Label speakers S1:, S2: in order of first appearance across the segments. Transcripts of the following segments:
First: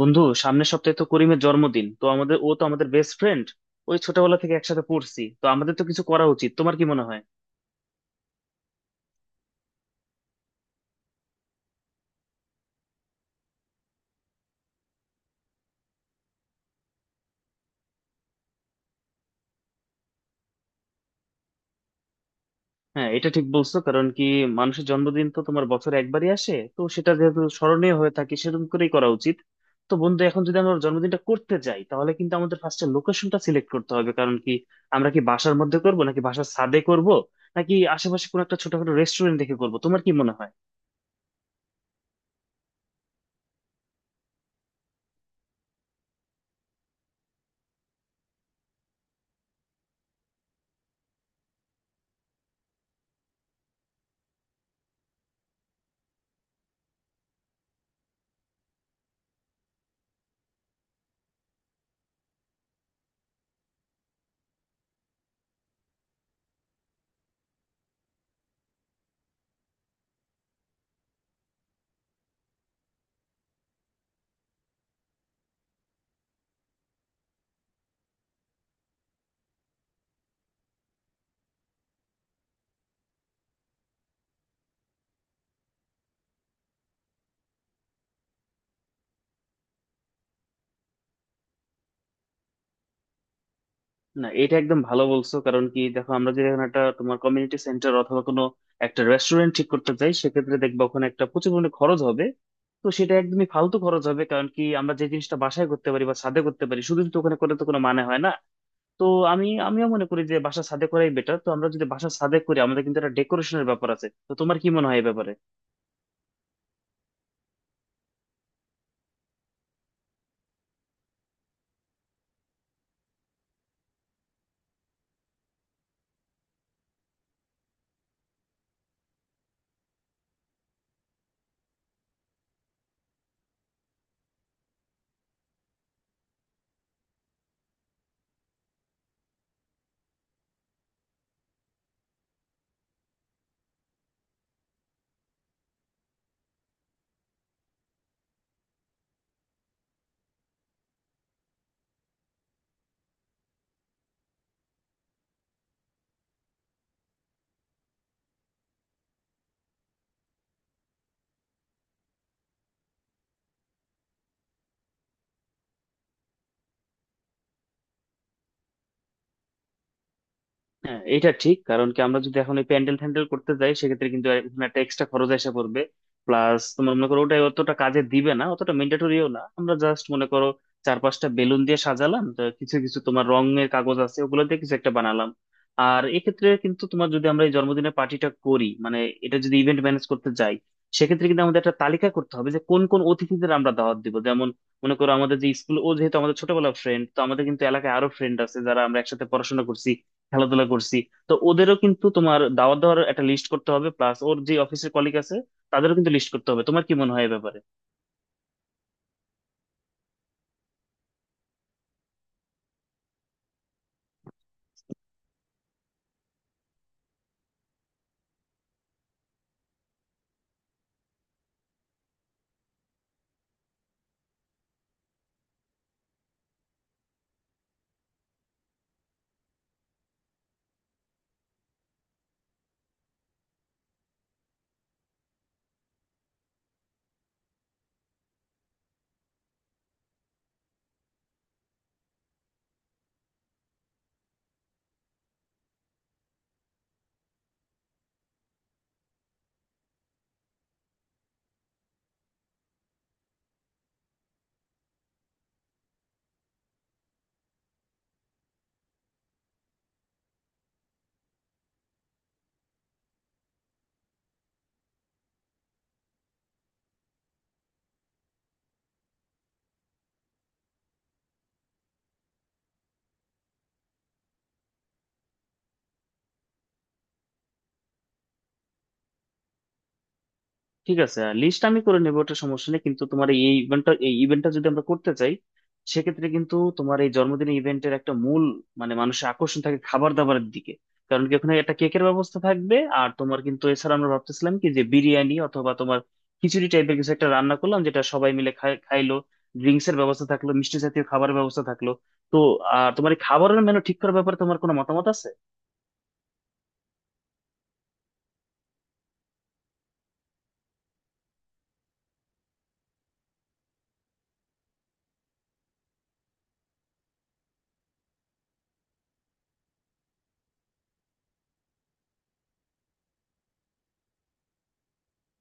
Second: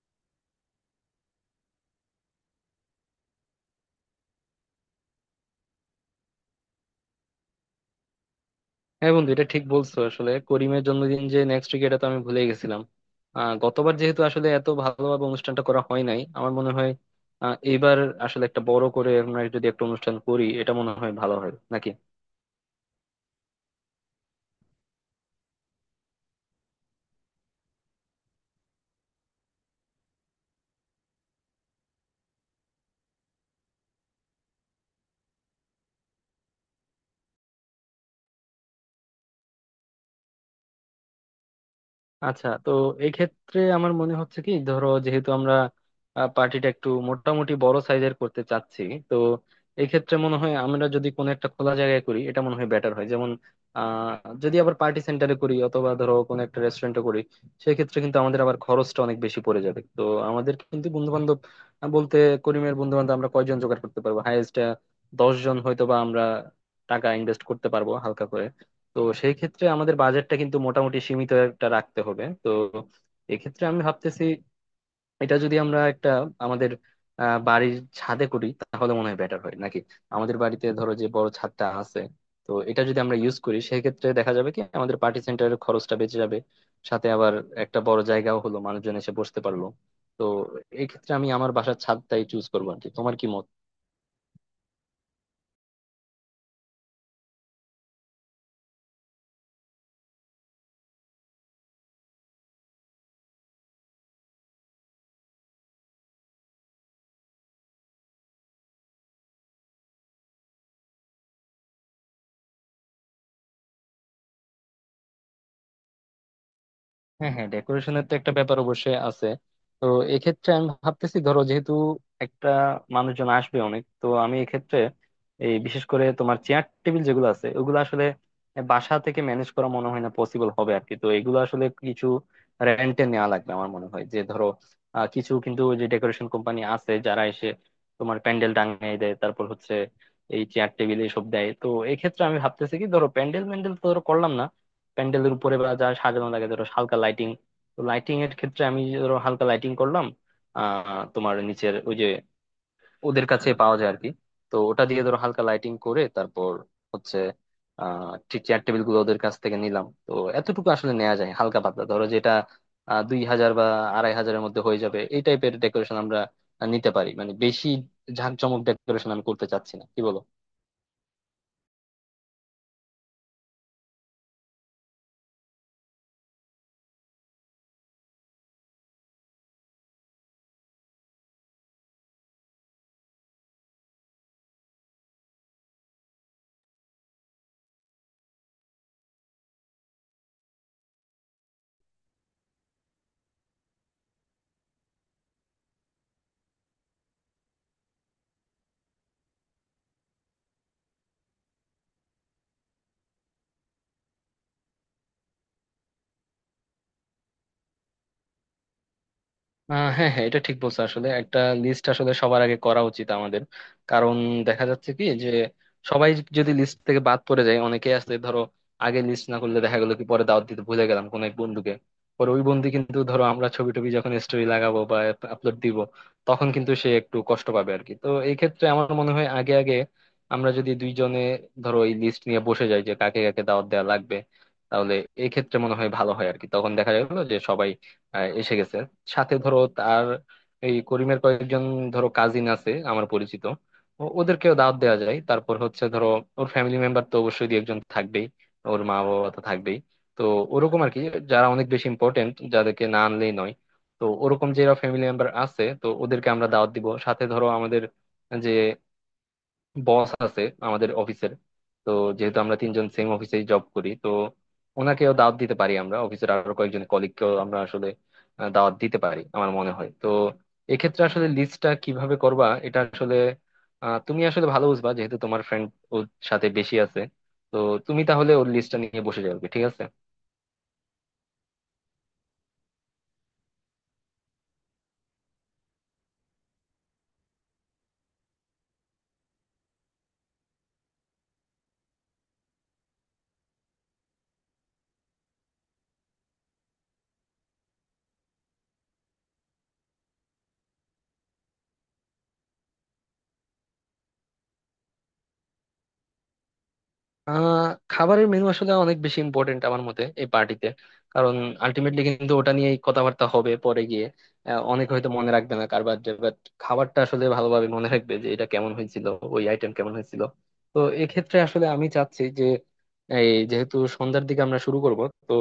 S1: বন্ধু, সামনের সপ্তাহে তো করিমের জন্মদিন। তো আমাদের, ও তো আমাদের বেস্ট ফ্রেন্ড, ওই ছোটবেলা থেকে একসাথে পড়ছি। তো আমাদের তো কিছু করা উচিত, তোমার কি মনে হয়?
S2: হ্যাঁ বন্ধু, এটা ঠিক বলছো। আসলে করিমের জন্মদিন যে নেক্সট উইক এটা তো আমি ভুলে গেছিলাম। গতবার যেহেতু আসলে এত ভালোভাবে অনুষ্ঠানটা করা হয় নাই আমার মনে হয়। এইবার আসলে একটা বড় করে আমরা যদি একটা অনুষ্ঠান করি এটা মনে হয় ভালো হয় নাকি।
S1: হ্যাঁ, এটা ঠিক বলছো। কারণ কি, মানুষের জন্মদিন তো তোমার বছরে একবারই আসে, তো সেটা যেহেতু স্মরণীয় হয়ে থাকে সেরকম করেই করা উচিত। তো বন্ধু, এখন যদি আমরা ওর জন্মদিনটা করতে যাই, তাহলে কিন্তু আমাদের ফার্স্টে লোকেশনটা সিলেক্ট করতে হবে। কারণ কি, আমরা কি বাসার মধ্যে করব নাকি বাসার ছাদে করব, নাকি আশেপাশে কোনো একটা ছোটখাটো রেস্টুরেন্ট দেখে করব? তোমার কি মনে হয়?
S2: আচ্ছা, তো এই ক্ষেত্রে আমার মনে হচ্ছে কি, ধরো যেহেতু আমরা পার্টিটা একটু মোটামুটি বড় সাইজের করতে চাচ্ছি, তো এই ক্ষেত্রে মনে হয় আমরা যদি কোনো একটা খোলা জায়গায় করি এটা মনে হয় বেটার হয়। যেমন যদি আবার পার্টি সেন্টারে করি অথবা ধরো কোনো একটা রেস্টুরেন্টে করি, সেক্ষেত্রে কিন্তু আমাদের আবার খরচটা অনেক বেশি পড়ে যাবে। তো আমাদের কিন্তু বন্ধু বান্ধব বলতে, করিমের বন্ধু বান্ধব আমরা কয়জন জোগাড় করতে পারবো, হাইয়েস্ট 10 জন। হয়তো বা আমরা টাকা ইনভেস্ট করতে পারবো হালকা করে, তো সেই ক্ষেত্রে আমাদের বাজেটটা কিন্তু মোটামুটি সীমিত একটা রাখতে হবে। তো এক্ষেত্রে আমি ভাবতেছি এটা যদি আমরা একটা আমাদের বাড়ির ছাদে করি তাহলে মনে হয় বেটার হয় নাকি। আমাদের বাড়িতে ধরো যে বড় ছাদটা আছে, তো এটা যদি আমরা ইউজ করি সেক্ষেত্রে দেখা যাবে কি আমাদের পার্টি সেন্টারের খরচটা বেঁচে যাবে, সাথে আবার একটা বড় জায়গাও হলো, মানুষজন এসে বসতে পারলো। তো এই ক্ষেত্রে আমি আমার বাসার ছাদটাই চুজ করবো আর কি। তোমার কি মত?
S1: না, এটা একদম ভালো বলছো। কারণ কি, দেখো আমরা যদি এখন একটা তোমার কমিউনিটি সেন্টার অথবা কোনো একটা রেস্টুরেন্ট ঠিক করতে চাই, সেক্ষেত্রে দেখবা ওখানে একটা প্রচুর পরিমাণে খরচ হবে। তো সেটা একদমই ফালতু খরচ হবে, কারণ কি আমরা যে জিনিসটা বাসায় করতে পারি বা ছাদে করতে পারি শুধু, তো ওখানে করে তো কোনো মানে হয় না। তো আমিও মনে করি যে বাসা ছাদে করাই বেটার। তো আমরা যদি বাসা ছাদে করি, আমাদের কিন্তু একটা ডেকোরেশনের ব্যাপার আছে। তো তোমার কি মনে হয় এই ব্যাপারে?
S2: হ্যাঁ হ্যাঁ, ডেকোরেশনের তো একটা ব্যাপার অবশ্যই আছে। তো এক্ষেত্রে আমি ভাবতেছি, ধরো যেহেতু একটা মানুষজন আসবে অনেক, তো আমি এক্ষেত্রে এই বিশেষ করে তোমার চেয়ার টেবিল যেগুলো আছে ওগুলো আসলে বাসা থেকে ম্যানেজ করা মনে হয় না পসিবল হবে আর কি। তো এগুলো আসলে কিছু রেন্টে নেওয়া লাগবে আমার মনে হয়। যে ধরো কিছু কিন্তু ওই যে ডেকোরেশন কোম্পানি আছে, যারা এসে তোমার প্যান্ডেল টাঙিয়ে দেয়, তারপর হচ্ছে এই চেয়ার টেবিল এইসব দেয়। তো এক্ষেত্রে আমি ভাবতেছি কি, ধরো প্যান্ডেল ম্যান্ডেল তো ধরো করলাম না, প্যান্ডেলের উপরে বা যা সাজানো লাগে, ধরো হালকা লাইটিং। তো লাইটিং এর ক্ষেত্রে আমি ধরো হালকা লাইটিং করলাম, তোমার নিচের ওই যে ওদের কাছে পাওয়া যায় আর কি। তো ওটা দিয়ে ধরো হালকা লাইটিং করে, তারপর হচ্ছে ঠিক চেয়ার টেবিল গুলো ওদের কাছ থেকে নিলাম। তো এতটুকু আসলে নেওয়া যায় হালকা পাতলা, ধরো যেটা 2,000 বা 2,500-এর মধ্যে হয়ে যাবে। এই টাইপের ডেকোরেশন আমরা নিতে পারি, মানে বেশি ঝাঁকজমক ডেকোরেশন আমি করতে চাচ্ছি না। কি বলো?
S1: হ্যাঁ, এটা ঠিক। কারণ কি আমরা যদি এখন এই প্যান্ডেল ফ্যান্ডেল করতে যাই, সেক্ষেত্রে কিন্তু এখানে একটা এক্সট্রা খরচ এসে পড়বে। প্লাস তোমার মনে করো, ওটাই অতটা কাজে দিবে না, অতটা ম্যান্ডেটরিও না। আমরা জাস্ট মনে করো চার পাঁচটা বেলুন দিয়ে সাজালাম, তো কিছু কিছু তোমার রঙের কাগজ আছে, ওগুলো দিয়ে কিছু একটা বানালাম। আর এক্ষেত্রে কিন্তু তোমার, যদি আমরা এই জন্মদিনের পার্টিটা করি মানে, এটা যদি ইভেন্ট ম্যানেজ করতে যাই, সেক্ষেত্রে কিন্তু আমাদের একটা তালিকা করতে হবে যে কোন কোন অতিথিদের আমরা দাওয়াত দিব। যেমন মনে করো, আমাদের যে স্কুল, ও যেহেতু আমাদের ছোটবেলার ফ্রেন্ড, তো আমাদের কিন্তু এলাকায় আরো ফ্রেন্ড আছে যারা আমরা একসাথে পড়াশোনা করছি, খেলাধুলা করছি। তো ওদেরও কিন্তু তোমার দাওয়াত দেওয়ার একটা লিস্ট করতে হবে, প্লাস ওর যে অফিসের কলিগ আছে, তাদেরও কিন্তু লিস্ট করতে হবে। তোমার কি মনে হয় এ ব্যাপারে?
S2: হ্যাঁ হ্যাঁ, এটা ঠিক বলছো। আসলে একটা লিস্ট আসলে সবার আগে করা উচিত আমাদের, কারণ দেখা যাচ্ছে কি যে সবাই যদি লিস্ট থেকে বাদ পড়ে যায়, অনেকে আছে ধরো আগে লিস্ট না করলে দেখা গেলো কি পরে দাওয়াত দিতে ভুলে গেলাম কোনো এক বন্ধুকে, পরে ওই বন্ধু কিন্তু ধরো আমরা ছবি টবি যখন স্টোরি লাগাবো বা আপলোড দিব, তখন কিন্তু সে একটু কষ্ট পাবে আর কি। তো এই ক্ষেত্রে আমার মনে হয় আগে আগে আমরা যদি দুইজনে ধরো এই লিস্ট নিয়ে বসে যাই যে কাকে কাকে দাওয়াত দেওয়া লাগবে, তাহলে এই ক্ষেত্রে মনে হয় ভালো হয় আর কি। তখন দেখা গেলো যে সবাই এসে গেছে, সাথে ধরো তার এই করিমের কয়েকজন ধরো কাজিন আছে আমার পরিচিত, ওদেরকেও দাওয়াত দেওয়া যায়। তারপর হচ্ছে ধরো ওর ফ্যামিলি মেম্বার তো অবশ্যই দুই একজন থাকবেই, ওর মা বাবা তো থাকবেই। তো ওরকম আর কি, যারা অনেক বেশি ইম্পর্টেন্ট যাদেরকে না আনলেই নয়, তো ওরকম যারা ফ্যামিলি মেম্বার আছে তো ওদেরকে আমরা দাওয়াত দিব। সাথে ধরো আমাদের যে বস আছে আমাদের অফিসের, তো যেহেতু আমরা তিনজন সেম অফিসে জব করি, তো ওনাকেও দাওয়াত দিতে পারি আমরা। অফিসের আরো কয়েকজন কলিগকেও আমরা আসলে দাওয়াত দিতে পারি আমার মনে হয়। তো এক্ষেত্রে আসলে লিস্টটা কিভাবে করবা এটা আসলে, তুমি আসলে ভালো বুঝবা যেহেতু তোমার ফ্রেন্ড ওর সাথে বেশি আছে। তো তুমি তাহলে ওর লিস্টটা নিয়ে বসে যাবে, ঠিক আছে?
S1: ঠিক আছে, লিস্ট আমি করে নেবো, ওটা সমস্যা নেই। কিন্তু তোমার এই ইভেন্টটা যদি আমরা করতে চাই, সেক্ষেত্রে কিন্তু তোমার এই জন্মদিনের ইভেন্টের একটা মূল মানে মানুষের আকর্ষণ থাকে খাবার দাবারের দিকে। কারণ কি, ওখানে একটা কেকের ব্যবস্থা থাকবে, আর তোমার কিন্তু এছাড়া আমরা ভাবতেছিলাম কি যে বিরিয়ানি অথবা তোমার খিচুড়ি টাইপের কিছু একটা রান্না করলাম যেটা সবাই মিলে খাইলো। ড্রিঙ্কস এর ব্যবস্থা থাকলো, মিষ্টি জাতীয় খাবারের ব্যবস্থা থাকলো। তো আর তোমার এই খাবারের মেনু ঠিক করার ব্যাপারে তোমার কোনো মতামত আছে?
S2: আহ খাবারের মেনু আসলে অনেক বেশি ইম্পর্টেন্ট আমার মতে এই পার্টিতে, কারণ আলটিমেটলি কিন্তু ওটা নিয়েই কথাবার্তা হবে পরে গিয়ে। অনেক হয়তো মনে রাখবে না কারবার, বাট খাবারটা আসলে ভালোভাবে মনে রাখবে যে এটা কেমন হয়েছিল, ওই আইটেম কেমন হয়েছিল। তো এক্ষেত্রে আসলে আমি চাচ্ছি যে এই যেহেতু সন্ধ্যার দিকে আমরা শুরু করব, তো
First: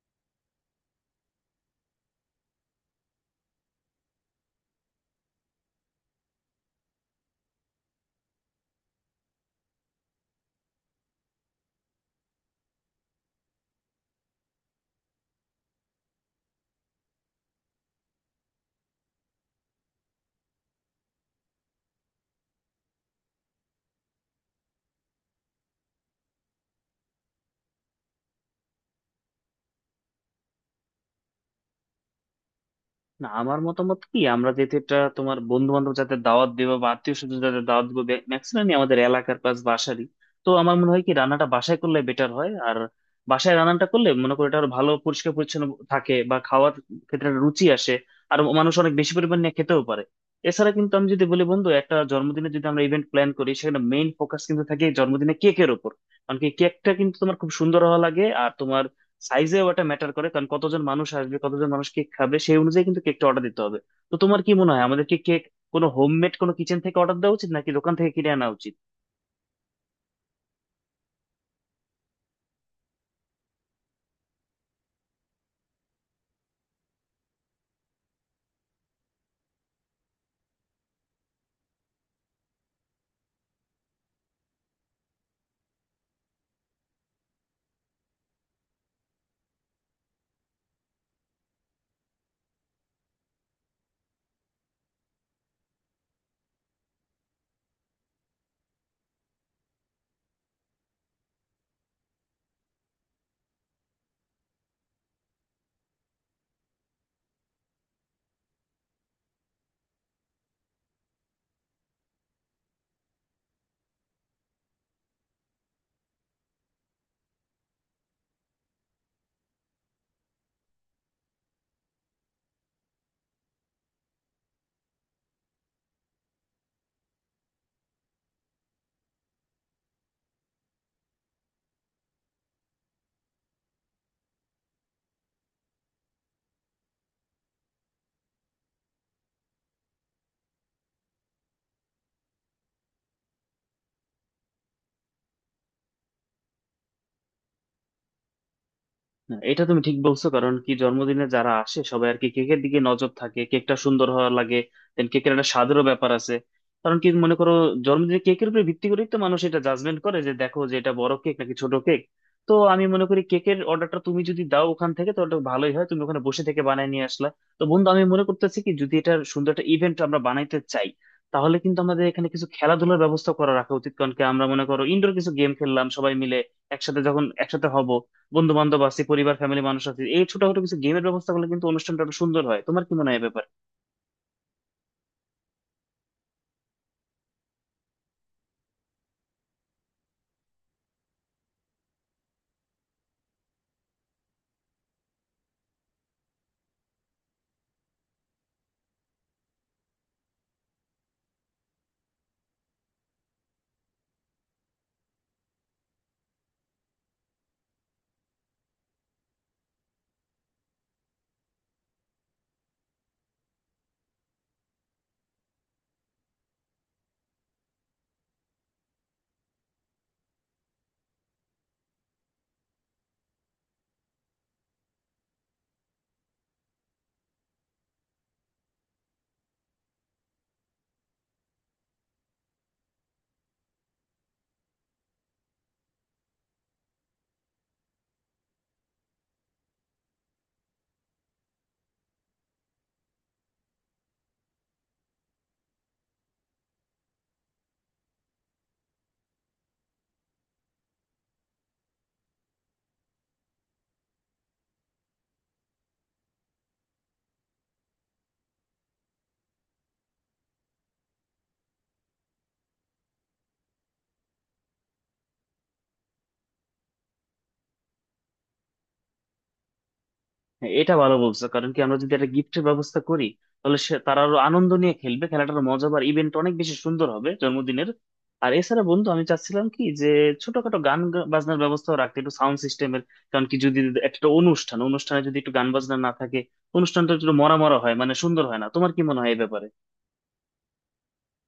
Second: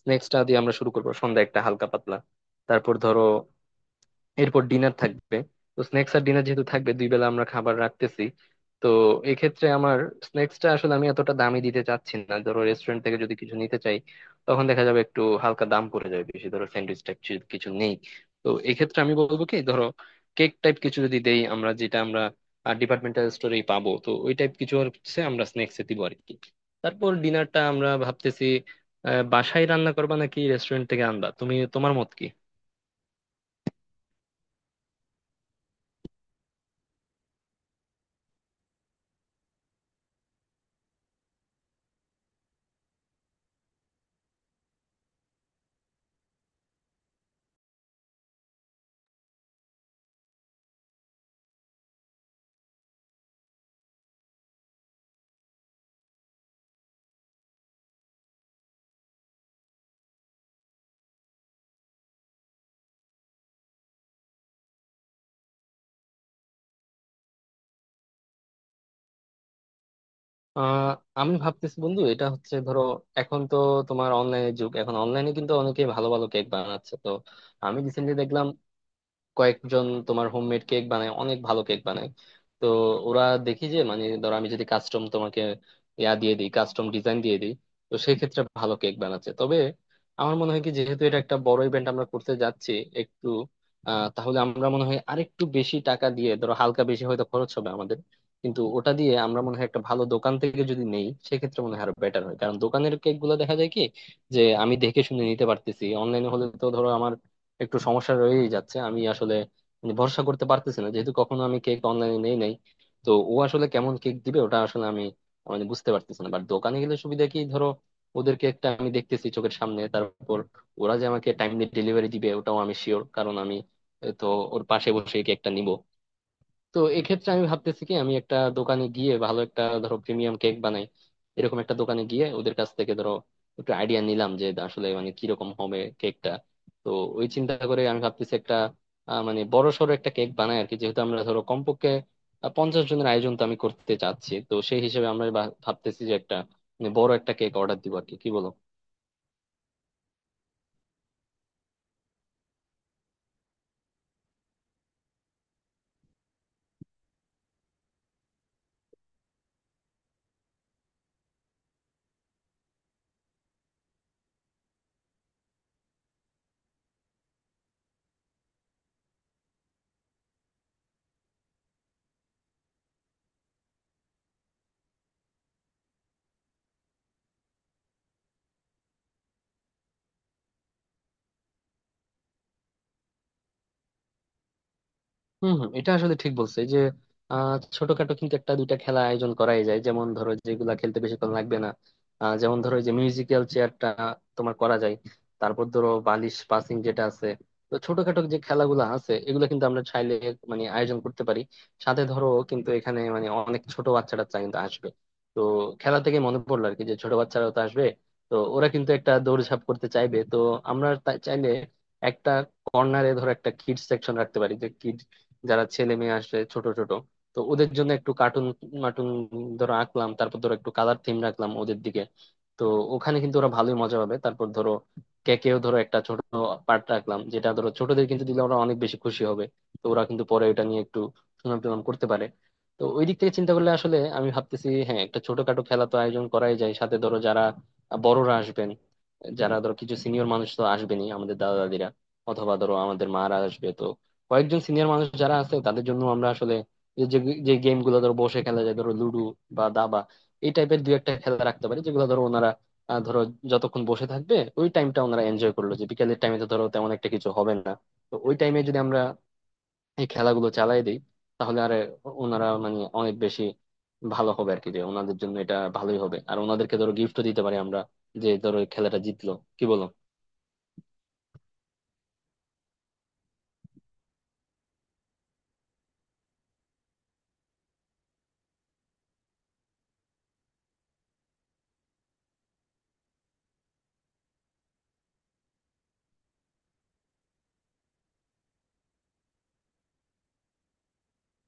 S2: স্ন্যাক্সটা দিয়ে আমরা শুরু করব সন্ধ্যা একটা হালকা পাতলা, তারপর ধরো এরপর ডিনার থাকবে। তো স্ন্যাক্স আর ডিনার যেহেতু থাকবে, দুই বেলা আমরা খাবার রাখতেছি, তো এক্ষেত্রে আমার স্ন্যাক্সটা আসলে আমি এতটা দামি দিতে চাচ্ছি না। ধরো রেস্টুরেন্ট থেকে যদি কিছু নিতে চাই তখন দেখা যাবে একটু হালকা দাম পড়ে যাবে বেশি, ধরো স্যান্ডউইচ টাইপ কিছু নেই। তো এক্ষেত্রে আমি বলবো কি, ধরো কেক টাইপ কিছু যদি দেই আমরা যেটা আমরা ডিপার্টমেন্টাল স্টোরেই পাবো, তো ওই টাইপ কিছু হচ্ছে আমরা স্ন্যাক্সে দিব আর কি। তারপর ডিনারটা আমরা ভাবতেছি বাসায় রান্না করবা নাকি রেস্টুরেন্ট থেকে আনবা, তুমি, তোমার মত কি?
S1: না, আমার মতামত কি, আমরা যেহেতু এটা তোমার বন্ধু বান্ধব যাতে দাওয়াত দেবো বা আত্মীয় স্বজন যাতে দাওয়াত দিব, ম্যাক্সিমামই আমাদের এলাকার পাশ বাসারই। তো আমার মনে হয় কি রান্নাটা বাসায় করলে বেটার হয়। আর বাসায় রান্নাটা করলে মনে করি এটা আরো ভালো, পরিষ্কার পরিচ্ছন্ন থাকে, বা খাওয়ার ক্ষেত্রে একটা রুচি আসে। আর মানুষ অনেক বেশি পরিমাণ নিয়ে খেতেও পারে। এছাড়া কিন্তু আমি যদি বলি বন্ধু, একটা জন্মদিনে যদি আমরা ইভেন্ট প্ল্যান করি, সেখানে মেইন ফোকাস কিন্তু থাকে জন্মদিনে কেকের উপর। কারণ কি, কেকটা কিন্তু তোমার খুব সুন্দর হওয়া লাগে, আর তোমার সাইজেও এটা ম্যাটার করে। কারণ কতজন মানুষ আসবে, কতজন মানুষ কেক খাবে, সেই অনুযায়ী কিন্তু কেকটা অর্ডার দিতে হবে। তো তোমার কি মনে হয় আমাদের কি কেক কোনো হোমমেড কোনো কিচেন থেকে অর্ডার দেওয়া উচিত নাকি দোকান থেকে কিনে আনা উচিত?
S2: আহ আমি ভাবতেছি বন্ধু, এটা হচ্ছে ধরো এখন তো তোমার অনলাইনের যুগ, এখন অনলাইনে কিন্তু অনেকে ভালো ভালো কেক বানাচ্ছে। তো আমি রিসেন্টলি দেখলাম কয়েকজন তোমার হোমমেড কেক বানায়, অনেক ভালো কেক বানায়। তো ওরা দেখি যে মানে ধরো আমি যদি কাস্টম তোমাকে ইয়া দিয়ে দিই, কাস্টম ডিজাইন দিয়ে দিই, তো সেই ক্ষেত্রে ভালো কেক বানাচ্ছে। তবে আমার মনে হয় কি যেহেতু এটা একটা বড় ইভেন্ট আমরা করতে যাচ্ছি, একটু তাহলে আমরা মনে হয় আরেকটু বেশি টাকা দিয়ে ধরো হালকা বেশি হয়তো খরচ হবে আমাদের, কিন্তু ওটা দিয়ে আমরা মনে হয় একটা ভালো দোকান থেকে যদি নেই সেক্ষেত্রে মনে হয় আরো বেটার হয়। কারণ দোকানের কেক গুলো দেখা যায় কি যে আমি দেখে শুনে নিতে পারতেছি, অনলাইনে হলে তো ধরো আমার একটু সমস্যা রয়েই যাচ্ছে, আমি আসলে মানে ভরসা করতে পারতেছি না যেহেতু কখনো আমি কেক অনলাইনে নেই নাই। তো ও আসলে কেমন কেক দিবে ওটা আসলে আমি মানে বুঝতে পারতেছি না। বাট দোকানে গেলে সুবিধা কি, ধরো ওদের কেকটা আমি দেখতেছি চোখের সামনে, তারপর ওরা যে আমাকে টাইমলি ডেলিভারি দিবে ওটাও আমি শিওর, কারণ আমি তো ওর পাশে বসে কেকটা নিব। তো এক্ষেত্রে আমি ভাবতেছি কি আমি একটা দোকানে গিয়ে ভালো একটা ধরো প্রিমিয়াম কেক বানাই এরকম একটা দোকানে গিয়ে ওদের কাছ থেকে ধরো একটু আইডিয়া নিলাম যে আসলে মানে কিরকম হবে কেকটা। তো ওই চিন্তা করে আমি ভাবতেছি একটা মানে বড় সড়ো একটা কেক বানাই আর কি, যেহেতু আমরা ধরো কমপক্ষে 50 জনের আয়োজন তো আমি করতে চাচ্ছি, তো সেই হিসেবে আমরা ভাবতেছি যে একটা মানে বড় একটা কেক অর্ডার দিব আর কি। কি বলো?
S1: না, এটা তুমি ঠিক বলছো। কারণ কি, জন্মদিনে যারা আসে সবাই আর কি কেকের দিকে নজর থাকে, কেকটা সুন্দর হওয়া লাগে। দেন কেকের একটা স্বাদেরও ব্যাপার আছে। কারণ কি মনে করো, জন্মদিনে কেকের উপর ভিত্তি করেই তো মানুষ এটা জাজমেন্ট করে যে দেখো যে এটা বড় কেক নাকি ছোট কেক। তো আমি মনে করি কেকের অর্ডারটা তুমি যদি দাও ওখান থেকে, তো ওটা ভালোই হয়, তুমি ওখানে বসে থেকে বানায় নিয়ে আসলা। তো বন্ধু, আমি মনে করতেছি কি যদি এটা সুন্দর একটা ইভেন্ট আমরা বানাইতে চাই, তাহলে কিন্তু আমাদের এখানে কিছু খেলাধুলার ব্যবস্থা করা রাখা উচিত। কারণ কি আমরা মনে করো ইনডোর কিছু গেম খেললাম সবাই মিলে একসাথে, যখন একসাথে হব, বন্ধু বান্ধব আছে, পরিবার ফ্যামিলি মানুষ আছে, এই ছোটখাটো কিছু গেমের ব্যবস্থা করলে কিন্তু অনুষ্ঠানটা আরো সুন্দর হয়। তোমার কি মনে হয় ব্যাপার?
S2: হম, হম, এটা আসলে ঠিক বলছে যে ছোটখাটো কিন্তু একটা দুইটা খেলা আয়োজন করাই যায়, যেমন ধরো যেগুলা খেলতে বেশিক্ষণ লাগবে না। যেমন ধরো এই যে মিউজিক্যাল চেয়ারটা তোমার করা যায়, তারপর ধরো বালিশ পাসিং যেটা আছে। তো ছোটখাটো যে খেলাগুলো আছে এগুলো কিন্তু আমরা চাইলে মানে আয়োজন করতে পারি। সাথে ধরো কিন্তু এখানে মানে অনেক ছোট বাচ্চারা টাচ্চা কিন্তু আসবে, তো খেলা থেকে মনে পড়লো আর কি যে ছোট বাচ্চারাও তো আসবে। তো ওরা কিন্তু একটা দৌড়ঝাঁপ করতে চাইবে, তো আমরা চাইলে একটা কর্নারে ধরো একটা কিড সেকশন রাখতে পারি, যারা ছেলে মেয়ে আসে ছোট ছোট। তো ওদের জন্য একটু কার্টুন মাটুন ধরো আঁকলাম, তারপর ধরো একটু কালার থিম রাখলাম ওদের দিকে। তো ওখানে কিন্তু ওরা ভালোই মজা পাবে। তারপর ধরো কেকেও ধরো একটা ছোট পার্ট রাখলাম, যেটা ধরো ছোটদের কিন্তু দিলে ওরা অনেক বেশি খুশি হবে। তো ওরা কিন্তু পরে এটা নিয়ে একটু সুনাম টুনাম করতে পারে। তো ওই দিক থেকে চিন্তা করলে আসলে আমি ভাবতেছি হ্যাঁ, একটা ছোটখাটো খেলা তো আয়োজন করাই যায়। সাথে ধরো যারা বড়রা আসবেন, যারা ধরো কিছু সিনিয়র মানুষ তো আসবেনই, আমাদের দাদা দাদিরা অথবা ধরো আমাদের মারা আসবে, তো কয়েকজন সিনিয়র মানুষ যারা আছে তাদের জন্য আমরা আসলে এই যে যে গেম গুলো ধরো বসে খেলা যায়, ধরো লুডো বা দাবা, এই টাইপের দুই একটা খেলা রাখতে পারি। যেগুলো ধরো ওনারা ধরো যতক্ষণ বসে থাকবে ওই টাইমটা ওনারা এনজয় করলো, যে বিকেলের টাইমে তো ধরো তেমন একটা কিছু হবে না, তো ওই টাইমে যদি আমরা এই খেলাগুলো চালাই দিই, তাহলে আর ওনারা মানে অনেক বেশি ভালো হবে আর কি, যে ওনাদের জন্য এটা ভালোই হবে। আর ওনাদেরকে ধরো গিফটও দিতে পারি আমরা, যে ধরো এই খেলাটা জিতলো। কি বলো?
S1: হ্যাঁ, এটা ভালো বলছো। কারণ কি আমরা যদি একটা গিফটের ব্যবস্থা করি, তাহলে সে তারা আরো আনন্দ নিয়ে খেলবে, খেলাটার মজা আর ইভেন্ট অনেক বেশি সুন্দর হবে জন্মদিনের। আর এছাড়া বন্ধু, আমি চাচ্ছিলাম কি যে ছোটখাটো গান বাজনার ব্যবস্থা রাখতে, একটু সাউন্ড সিস্টেমের। কারণ কি যদি একটা অনুষ্ঠানে যদি একটু গান বাজনা না থাকে, অনুষ্ঠানটা একটু মরা মরা হয়, মানে সুন্দর হয় না। তোমার কি মনে হয় এই ব্যাপারে?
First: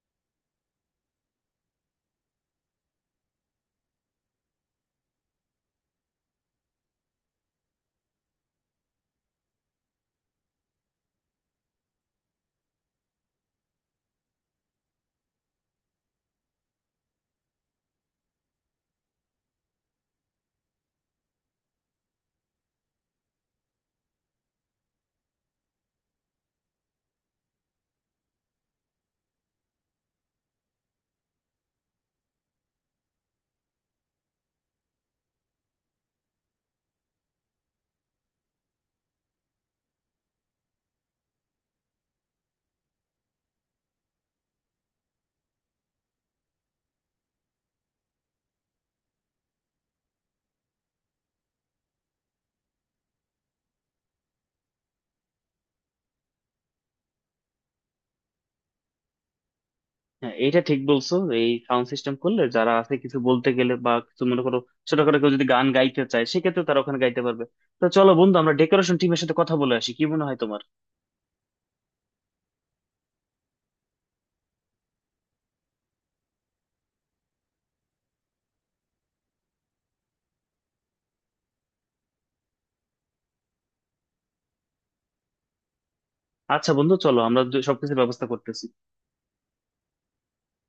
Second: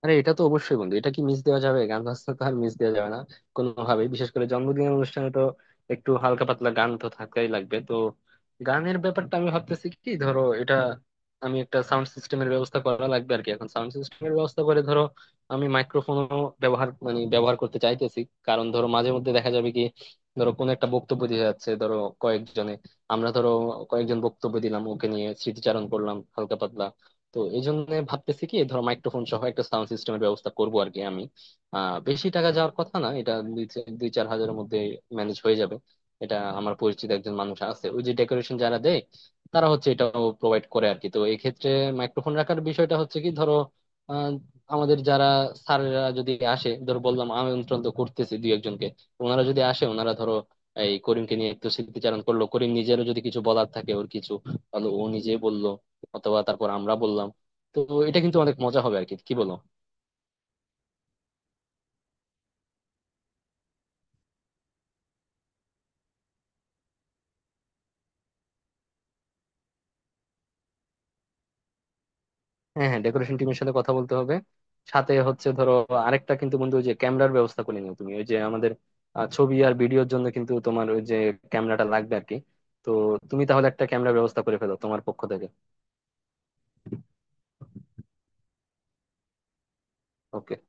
S2: আরে এটা তো অবশ্যই বন্ধু, এটা কি মিস দেওয়া যাবে, গান বাজনা তো আর মিস দেওয়া যাবে না কোনোভাবেই, বিশেষ করে জন্মদিনের অনুষ্ঠানে তো একটু হালকা পাতলা গান তো থাকাই লাগবে। তো গানের ব্যাপারটা আমি ভাবতেছি কি, ধরো এটা আমি একটা সাউন্ড সিস্টেমের ব্যবস্থা করা লাগবে আর কি। এখন সাউন্ড সিস্টেমের ব্যবস্থা করে ধরো আমি মাইক্রোফোনও ব্যবহার করতে চাইতেছি, কারণ ধরো মাঝে মধ্যে দেখা যাবে কি ধরো কোন একটা বক্তব্য দিয়ে যাচ্ছে ধরো কয়েকজনে, আমরা ধরো কয়েকজন বক্তব্য দিলাম, ওকে নিয়ে স্মৃতিচারণ করলাম হালকা পাতলা। তো এই জন্য ভাবতেছি কি ধরো মাইক্রোফোন সহ একটা সাউন্ড সিস্টেমের ব্যবস্থা করব আর কি আমি। বেশি টাকা যাওয়ার কথা না, এটা 2-4 হাজারের মধ্যে ম্যানেজ হয়ে যাবে। এটা আমার পরিচিত একজন মানুষ আছে ওই যে ডেকোরেশন যারা দেয়, তারা হচ্ছে এটাও প্রোভাইড করে আর কি। তো এক্ষেত্রে মাইক্রোফোন রাখার বিষয়টা হচ্ছে কি, ধরো আহ আমাদের যারা স্যাররা যদি আসে, ধরো বললাম আমন্ত্রণ তো করতেছি দুই একজনকে, ওনারা যদি আসে ওনারা ধরো এই করিমকে নিয়ে একটু স্মৃতিচারণ করলো, করিম নিজেরও যদি কিছু বলার থাকে ওর কিছু, তাহলে ও নিজে বললো, অথবা তারপর আমরা বললাম। তো এটা কিন্তু অনেক মজা হবে আর কি। কি বলো?
S1: হ্যাঁ, এটা ঠিক বলছো। এই সাউন্ড সিস্টেম করলে যারা আছে কিছু বলতে গেলে, বা কিছু মনে করো ছোটখাটো কেউ যদি গান গাইতে চায়, সেক্ষেত্রে তারা ওখানে গাইতে পারবে। তো চলো বন্ধু আমরা ডেকোরেশন টিমের সাথে কথা বলে আসি, কি মনে হয় তোমার?
S2: হ্যাঁ হ্যাঁ, ডেকোরেশন টিমের সাথে কথা বলতে হবে। সাথে হচ্ছে ধরো আরেকটা কিন্তু বন্ধু, ওই যে ক্যামেরার ব্যবস্থা করে নিও তুমি, ওই যে আমাদের ছবি আর ভিডিওর জন্য কিন্তু তোমার ওই যে ক্যামেরাটা লাগবে আর কি। তো তুমি তাহলে একটা ক্যামেরার ব্যবস্থা করে ফেলো তোমার পক্ষ থেকে।
S1: আচ্ছা বন্ধু, চলো আমরা সবকিছুর ব্যবস্থা করতেছি।
S2: ওকে।